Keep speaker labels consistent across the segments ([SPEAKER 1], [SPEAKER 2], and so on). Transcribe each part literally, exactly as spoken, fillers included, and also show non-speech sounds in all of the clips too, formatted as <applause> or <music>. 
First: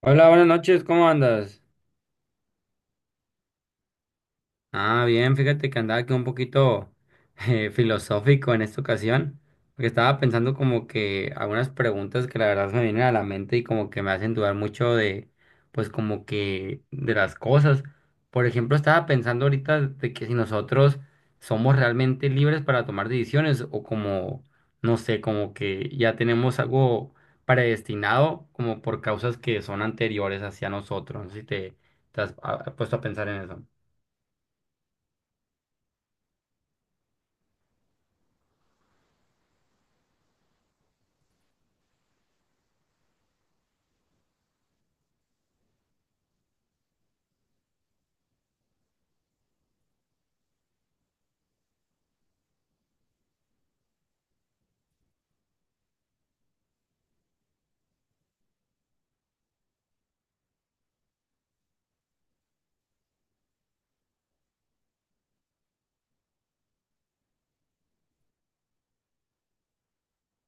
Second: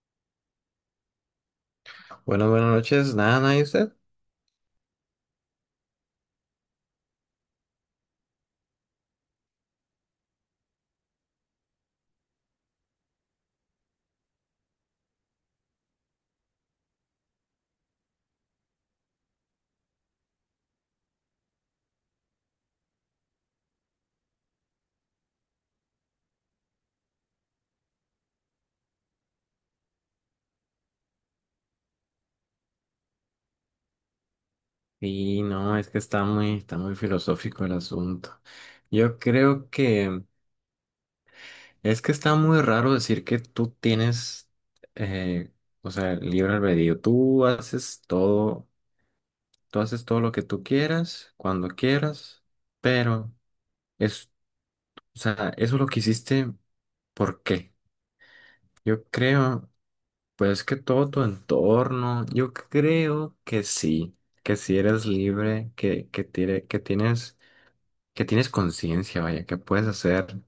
[SPEAKER 1] Hola, buenas noches, ¿cómo andas?
[SPEAKER 2] Buenas, buenas noches. Nada, nada, ¿y usted?
[SPEAKER 1] Ah, bien, fíjate que andaba aquí un poquito eh, filosófico en esta ocasión, porque estaba pensando como que algunas preguntas que la verdad me vienen a la mente y como que me hacen dudar mucho de, pues como que de las cosas. Por ejemplo, estaba pensando ahorita de que si nosotros somos realmente libres para tomar decisiones o como, no sé, como que ya tenemos algo predestinado como por causas que son anteriores hacia nosotros. No sé si te, te has ah, puesto a pensar en eso.
[SPEAKER 2] Sí, no, es que está muy, está muy filosófico el asunto. Yo creo que Es que está muy raro decir que tú tienes, eh, o sea, libre albedrío. Tú haces todo, tú haces todo lo que tú quieras, cuando quieras, pero es, o sea, eso lo que hiciste, ¿por qué? Yo creo, pues que todo tu entorno, yo creo que sí, que si eres libre, que, que, tiene- que tienes, que tienes conciencia, vaya, que puedes hacer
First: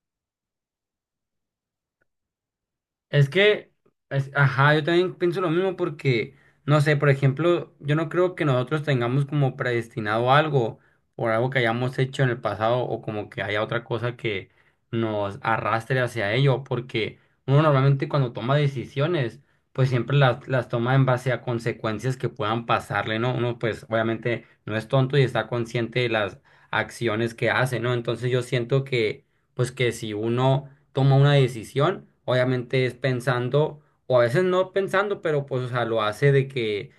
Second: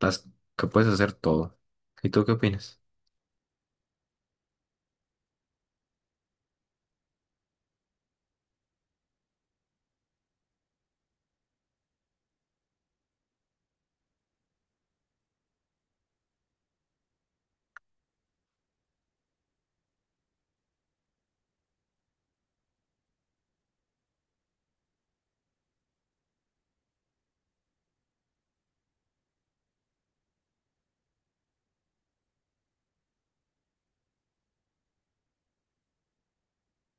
[SPEAKER 2] las, que puedes hacer todo. ¿Y tú qué opinas?
[SPEAKER 1] Es que, es- ajá, yo también pienso lo mismo porque, no sé, por ejemplo, yo no creo que nosotros tengamos como predestinado algo por algo que hayamos hecho en el pasado o como que haya otra cosa que nos arrastre hacia ello, porque uno normalmente cuando toma decisiones, pues siempre las, las toma en base a consecuencias que puedan pasarle, ¿no? Uno pues obviamente no es tonto y está consciente de las acciones que hace, ¿no? Entonces yo siento que, pues que si uno toma una decisión, obviamente es pensando, o a veces no pensando, pero pues, o sea, lo hace de que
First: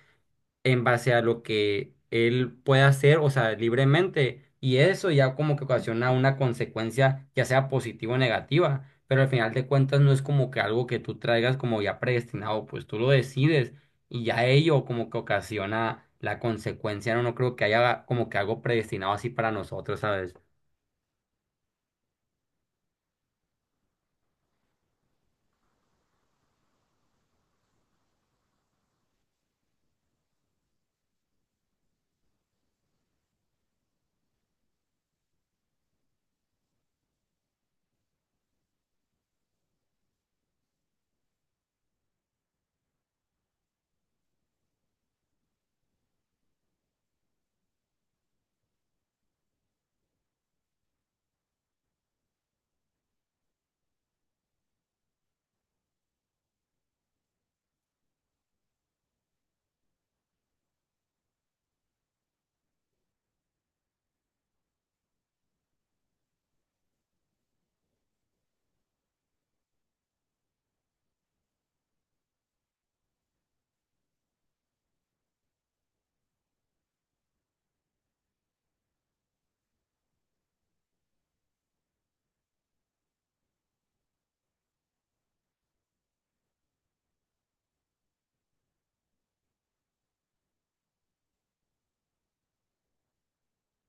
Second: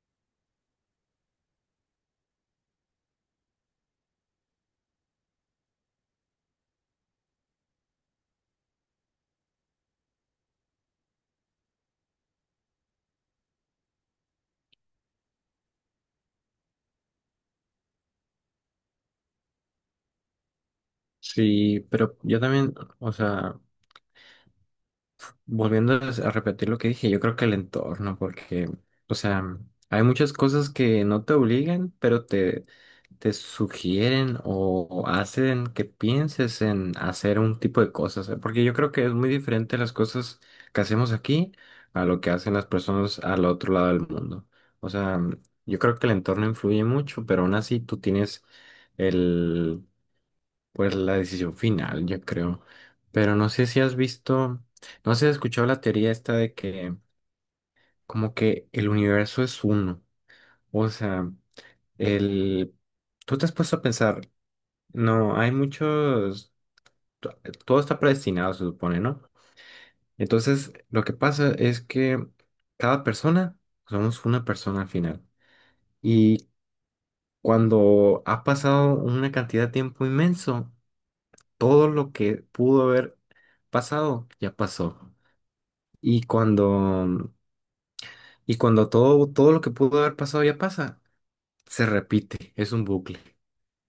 [SPEAKER 1] en base a lo que él puede hacer, o sea, libremente, y eso ya como que ocasiona una consecuencia, ya sea positiva o negativa, pero al final de cuentas no es como que algo que tú traigas como ya predestinado, pues tú lo decides, y ya ello como que ocasiona la consecuencia, no, no creo que haya como que algo predestinado así para nosotros, ¿sabes?
[SPEAKER 2] Sí, pero yo también, o sea, volviendo a a repetir lo que dije, yo creo que el entorno, porque, o sea, hay muchas cosas que no te obligan, pero te, te sugieren o hacen que pienses en hacer un tipo de cosas, ¿eh? Porque yo creo que es muy diferente las cosas que hacemos aquí a lo que hacen las personas al otro lado del mundo. O sea, yo creo que el entorno influye mucho, pero aún así tú tienes el pues la decisión final, yo creo. Pero no sé si has visto, no sé si has escuchado la teoría esta de que como que el universo es uno. O sea, el... tú te has puesto a pensar, no, hay muchos, to- todo está predestinado, se supone, ¿no? Entonces, lo que pasa es que cada persona, somos una persona al final. Y cuando ha pasado una cantidad de tiempo inmenso, todo lo que pudo haber pasado ya pasó. Y cuando, y cuando todo, todo lo que pudo haber pasado ya pasa, se repite, es un bucle.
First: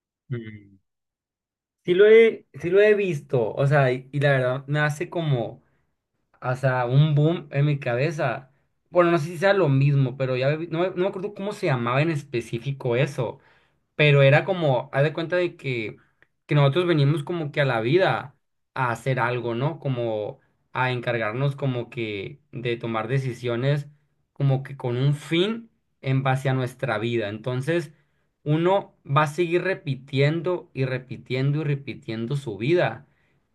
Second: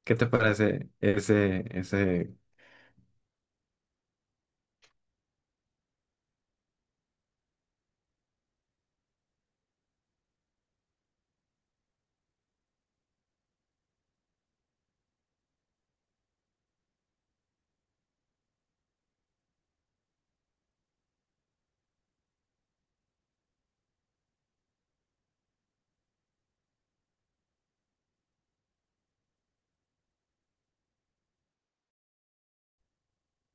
[SPEAKER 2] ¿Qué te
[SPEAKER 1] Mm.
[SPEAKER 2] parece ese,
[SPEAKER 1] Sí lo
[SPEAKER 2] ese?
[SPEAKER 1] he, sí lo he visto, o sea, y, y la verdad me hace como, o sea, un boom en mi cabeza. Bueno, no sé si sea lo mismo, pero ya vi- no, me- no me acuerdo cómo se llamaba en específico eso, pero era como, haz de cuenta de que, que nosotros venimos como que a la vida a hacer algo, ¿no? Como a encargarnos como que de tomar decisiones como que con un fin en base a nuestra vida. Entonces, uno va a seguir repitiendo y repitiendo y repitiendo su vida,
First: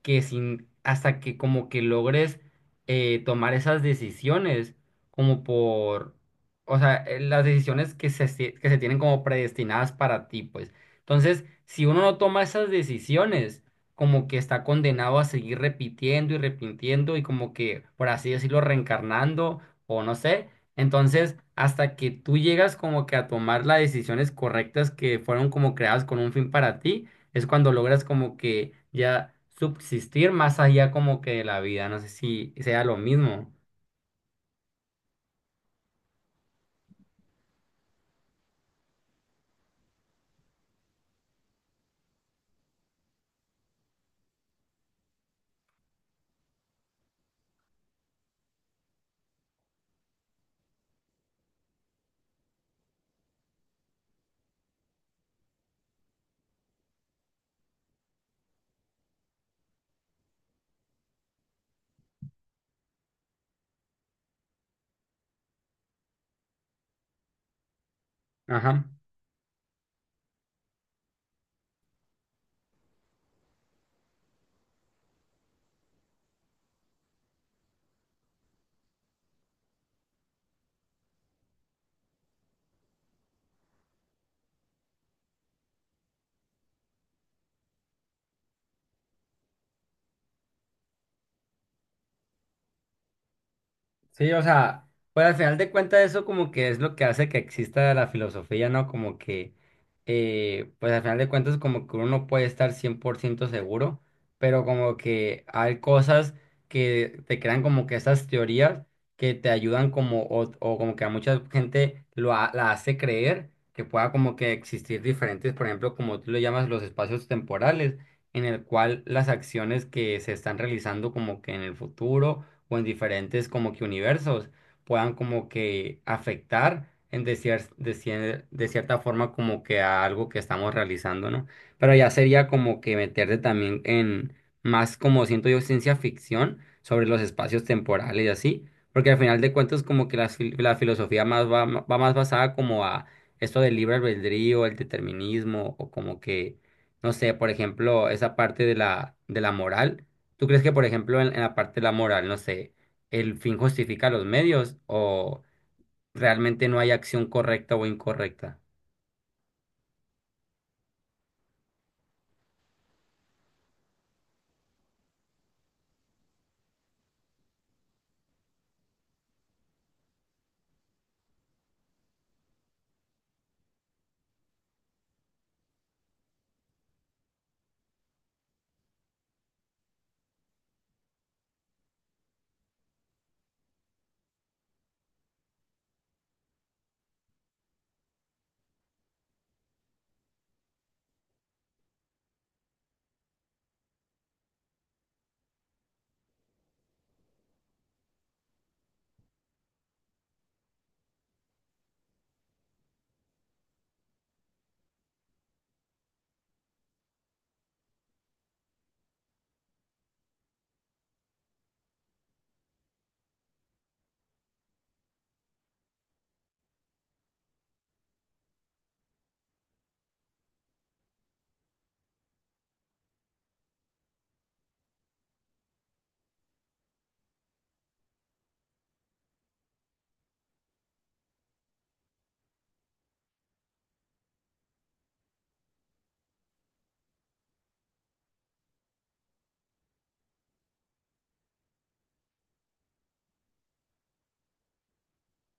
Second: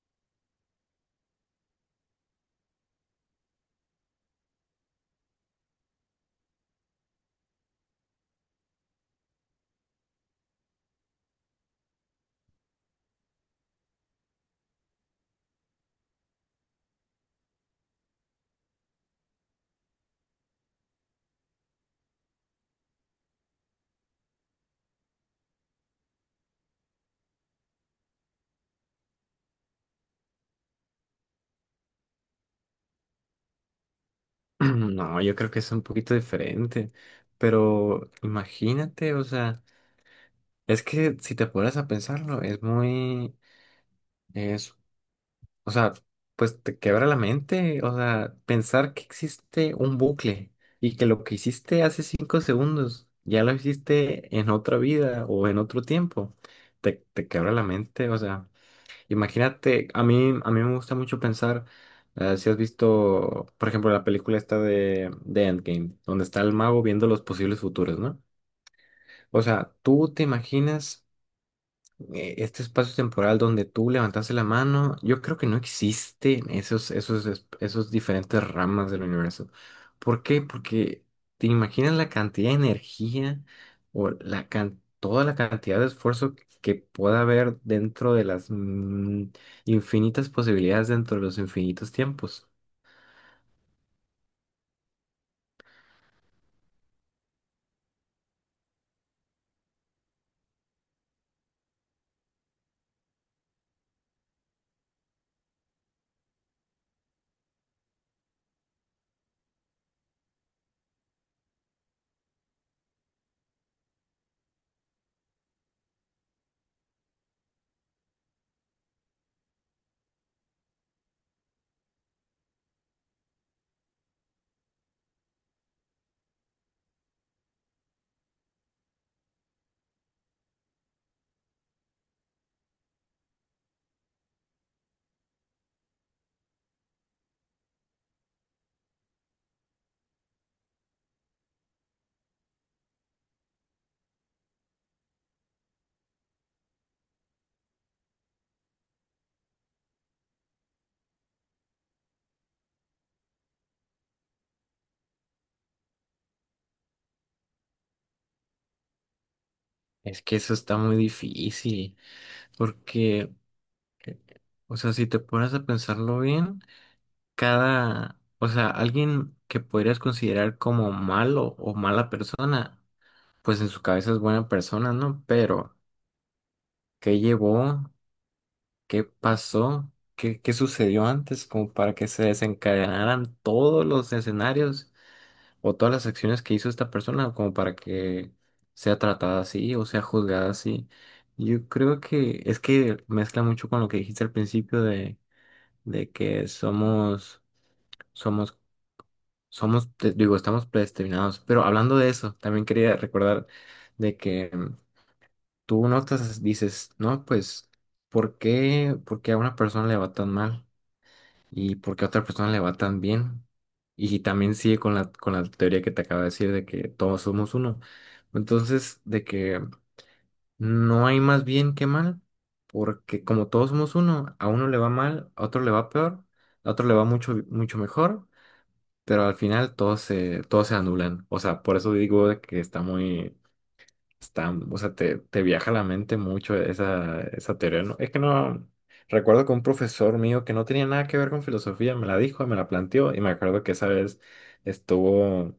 [SPEAKER 1] que sin, hasta que como que logres eh, tomar esas decisiones como por o sea, eh, las decisiones que se, esti- que se tienen como predestinadas para ti, pues. Entonces, si uno no toma esas decisiones, como que está condenado a seguir repitiendo y repitiendo y como que, por así decirlo, reencarnando o no sé. Entonces, hasta que tú llegas como que a tomar las decisiones correctas que fueron como creadas con un fin para ti, es cuando logras como que ya subsistir más allá como que de la vida. No sé si sea lo mismo.
[SPEAKER 2] <clears throat> No, yo creo que es un poquito diferente, pero imagínate, o sea, es que si te pones a pensarlo, es muy, es O sea, pues te quebra la mente, o sea, pensar que existe un bucle y que lo que hiciste hace cinco segundos ya lo hiciste en otra vida o en otro tiempo, te, te quebra la mente, o sea, imagínate, a mí, a mí me gusta mucho pensar, eh, si has visto, por ejemplo, la película esta de, de Endgame, donde está el mago viendo los posibles futuros, ¿no?
[SPEAKER 1] Ajá.
[SPEAKER 2] O sea, tú te imaginas eh, este espacio temporal donde tú levantaste la mano, yo creo que no existen esos, esos, es- esos diferentes ramas del universo. ¿Por qué? Porque te imaginas la cantidad de energía o la can- toda la cantidad de esfuerzo que pueda haber dentro de las mm, infinitas posibilidades dentro de los infinitos tiempos.
[SPEAKER 1] Sí, o sea, pues al final de cuentas eso como que es lo que hace que exista la filosofía, ¿no? Como que, eh, pues al final de cuentas como que uno no puede estar cien por ciento seguro, pero como que hay cosas que te crean como que estas teorías que te ayudan como, o, o como que a mucha gente lo ha- la hace creer que pueda como que existir diferentes, por ejemplo, como tú lo llamas, los espacios temporales, en el cual las acciones que se están realizando como que en el futuro o en diferentes como que universos puedan como que afectar en de, cier- de, cier- de cierta forma como que a algo que estamos realizando, ¿no? Pero ya sería como que meterte también en más como siento yo ciencia ficción sobre los espacios temporales y así, porque al final de cuentas como que la, fil- la filosofía más va, va más basada como a esto del libre albedrío, el determinismo o como que, no sé, por ejemplo, esa parte de la, de la moral. ¿Tú crees que, por ejemplo, en, en la parte de la moral, no sé, el fin justifica los medios o realmente no hay acción correcta o incorrecta?
[SPEAKER 2] Es que eso está muy difícil, porque, eh, o sea, si te pones a pensarlo bien, cada, o sea, alguien que podrías considerar como malo o mala persona, pues en su cabeza es buena persona, ¿no? Pero, ¿qué llevó? ¿Qué pasó? ¿Qué, qué sucedió antes como para que se desencadenaran todos los escenarios o todas las acciones que hizo esta persona como para que sea tratada así o sea juzgada así? Yo creo que es que mezcla mucho con lo que dijiste al principio de, de que somos somos Somos, te- digo, estamos predestinados. Pero hablando de eso, también quería recordar de que mm, tú notas, dices, no, pues, ¿por qué, por qué a una persona le va tan mal? ¿Y por qué a otra persona le va tan bien? Y también sigue con la, con la teoría que te acabo de decir de que todos somos uno. Entonces, de que no hay más bien que mal, porque como todos somos uno, a uno le va mal, a otro le va peor, a otro le va mucho, mucho mejor, pero al final todos se, todos se anulan. O sea, por eso digo de que está muy, está, o sea, te, te viaja la mente mucho esa, esa teoría. ¿No? Es que no, recuerdo que un profesor mío que no tenía nada que ver con filosofía me la dijo, me la planteó y me acuerdo que esa vez estuvo,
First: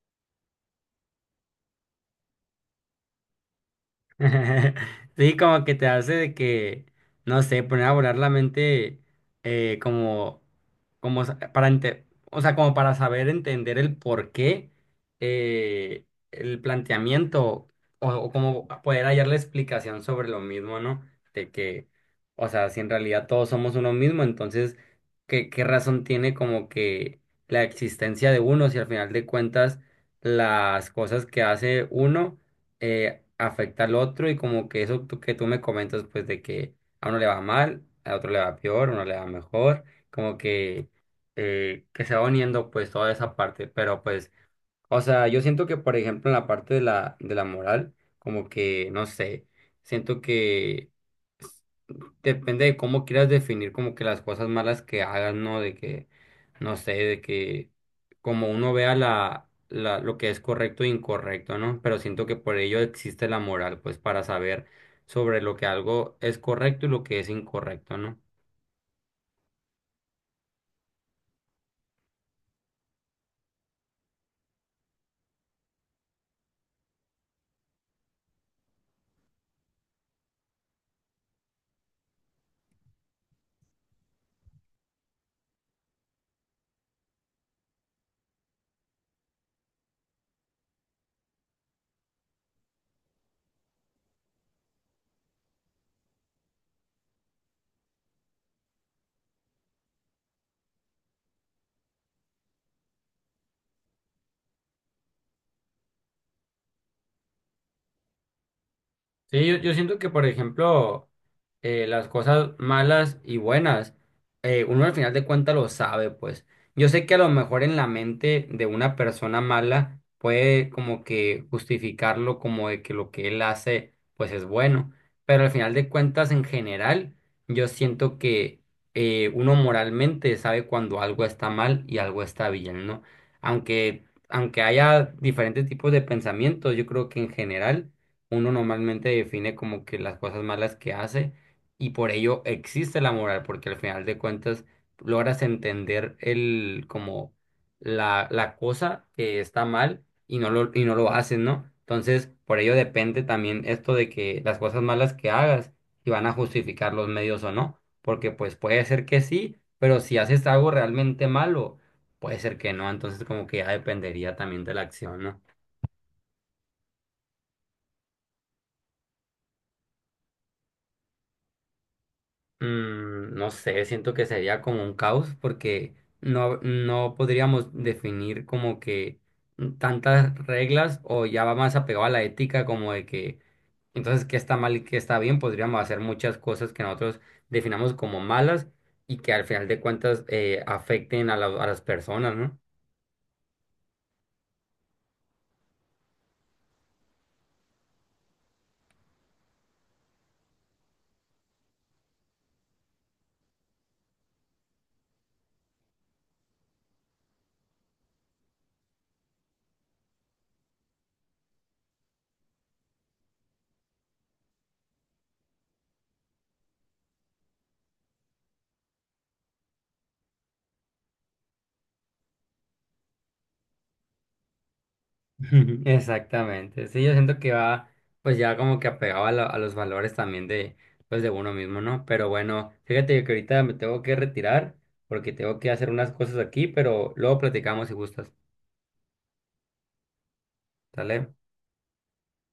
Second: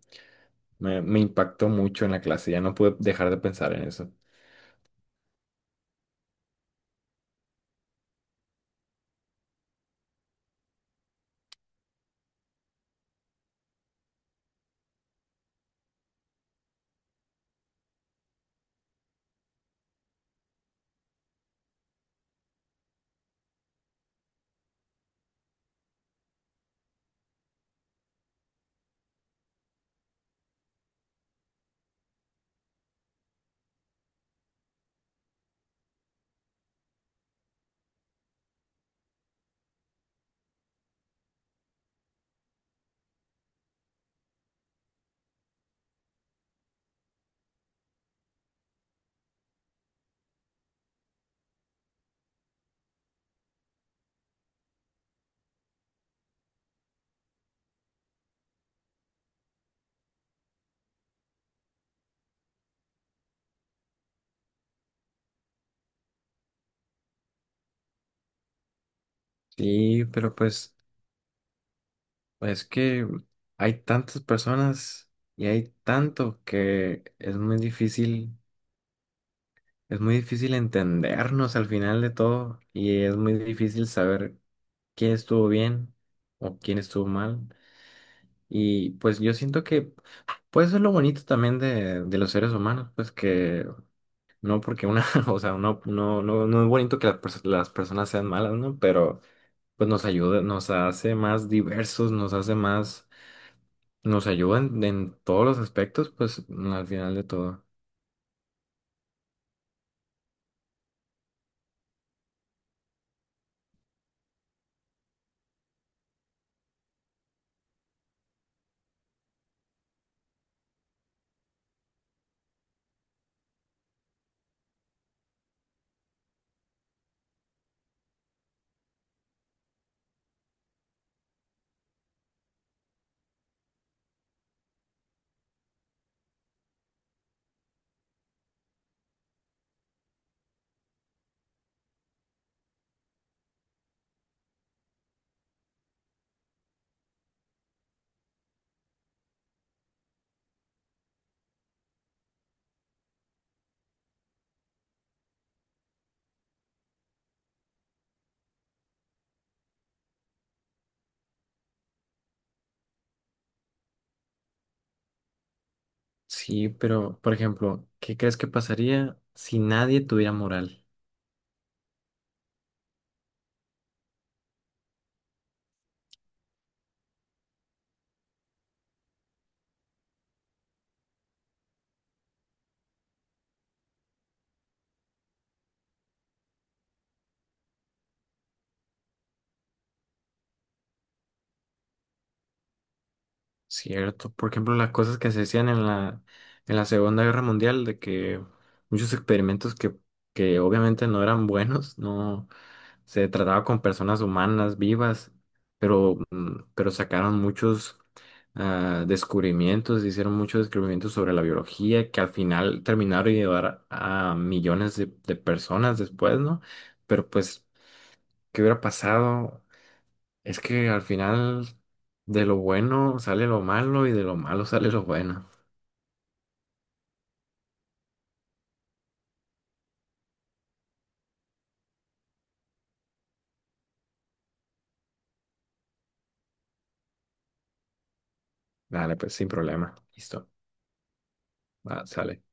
[SPEAKER 2] me, me impactó mucho en la clase, ya no pude dejar de pensar en eso.
[SPEAKER 1] <laughs> Sí, como que te hace de que, no sé, poner a volar la mente eh, como, como sa- para ente- o sea, como para saber entender el por qué eh, el planteamiento o, o como poder hallar la explicación sobre lo mismo, ¿no? De que, o sea, si en realidad todos somos uno mismo, entonces, ¿qué, qué razón tiene como que la existencia de uno si al final de cuentas las cosas que hace uno eh, afecta al otro y como que eso tú- que tú me comentas, pues de que a uno le va mal, a otro le va peor, a uno le va mejor, como que, eh, que se va uniendo pues toda esa parte, pero pues, o sea, yo siento que por ejemplo en la parte de la, de la moral, como que, no sé, siento que depende de cómo quieras definir como que las cosas malas que hagas, ¿no? De que, no sé, de que como uno vea la, la, lo que es correcto e incorrecto, ¿no? Pero siento que por ello existe la moral, pues para saber sobre lo que algo es correcto y lo que es incorrecto, ¿no?
[SPEAKER 2] Sí, pero pues es que hay tantas personas y hay tanto que es muy difícil Es muy difícil entendernos al final de todo y es muy difícil saber quién estuvo bien o quién estuvo mal. Y pues yo siento que pues eso es lo bonito también de, de los seres humanos, pues que no porque una, <laughs> o sea, no, no, no, no es bonito que las, pers- las personas sean malas, ¿no? Pero pues nos ayuda, nos hace más diversos, nos hace más, nos ayuda en, en todos los aspectos, pues al final de todo.
[SPEAKER 1] Sí, yo, yo siento que, por ejemplo, eh, las cosas malas y buenas, eh, uno al final de cuentas lo sabe, pues. Yo sé que a lo mejor en la mente de una persona mala puede como que justificarlo como de que lo que él hace, pues es bueno. Pero al final de cuentas, en general, yo siento que eh, uno moralmente sabe cuando algo está mal y algo está bien, ¿no? Aunque, aunque haya diferentes tipos de pensamientos, yo creo que en general uno normalmente define como que las cosas malas que hace y por ello existe la moral, porque al final de cuentas logras entender el como la, la cosa que está mal y no lo, y no lo haces, ¿no? Entonces, por ello depende también esto de que las cosas malas que hagas, si van a justificar los medios o no, porque pues puede ser que sí, pero si haces algo realmente malo, puede ser que no, entonces como que ya dependería también de la acción, ¿no?
[SPEAKER 2] Sí, pero, por ejemplo, ¿qué crees que pasaría si nadie tuviera moral?
[SPEAKER 1] Mm, no sé, siento que sería como un caos porque no, no podríamos definir como que tantas reglas o ya va más apegado a la ética como de que entonces qué está mal y qué está bien, podríamos hacer muchas cosas que nosotros definamos como malas y que al final de cuentas eh, afecten a, la- a las personas, ¿no?
[SPEAKER 2] ¿Cierto? Por ejemplo, las cosas que se decían en la, en la Segunda Guerra Mundial, de que muchos experimentos que, que obviamente no eran buenos, no se trataba con personas humanas vivas, pero, mm, pero sacaron muchos ah, descubrimientos, hicieron muchos descubrimientos sobre la biología, que al final terminaron de ayudar a millones de, de personas después, ¿no? Pero pues... ¿Qué hubiera pasado? Es que al final de lo bueno sale lo malo y de lo malo sale lo bueno.
[SPEAKER 1] <laughs> Exactamente. Sí, yo siento que va, pues ya como que apegado a, la- a los valores también de, pues de uno mismo, ¿no? Pero bueno, fíjate que ahorita me tengo que retirar porque tengo que hacer unas cosas aquí, pero luego platicamos si gustas.
[SPEAKER 2] Dale, pues sin problema. Listo.
[SPEAKER 1] ¿Sale?
[SPEAKER 2] Va, sale.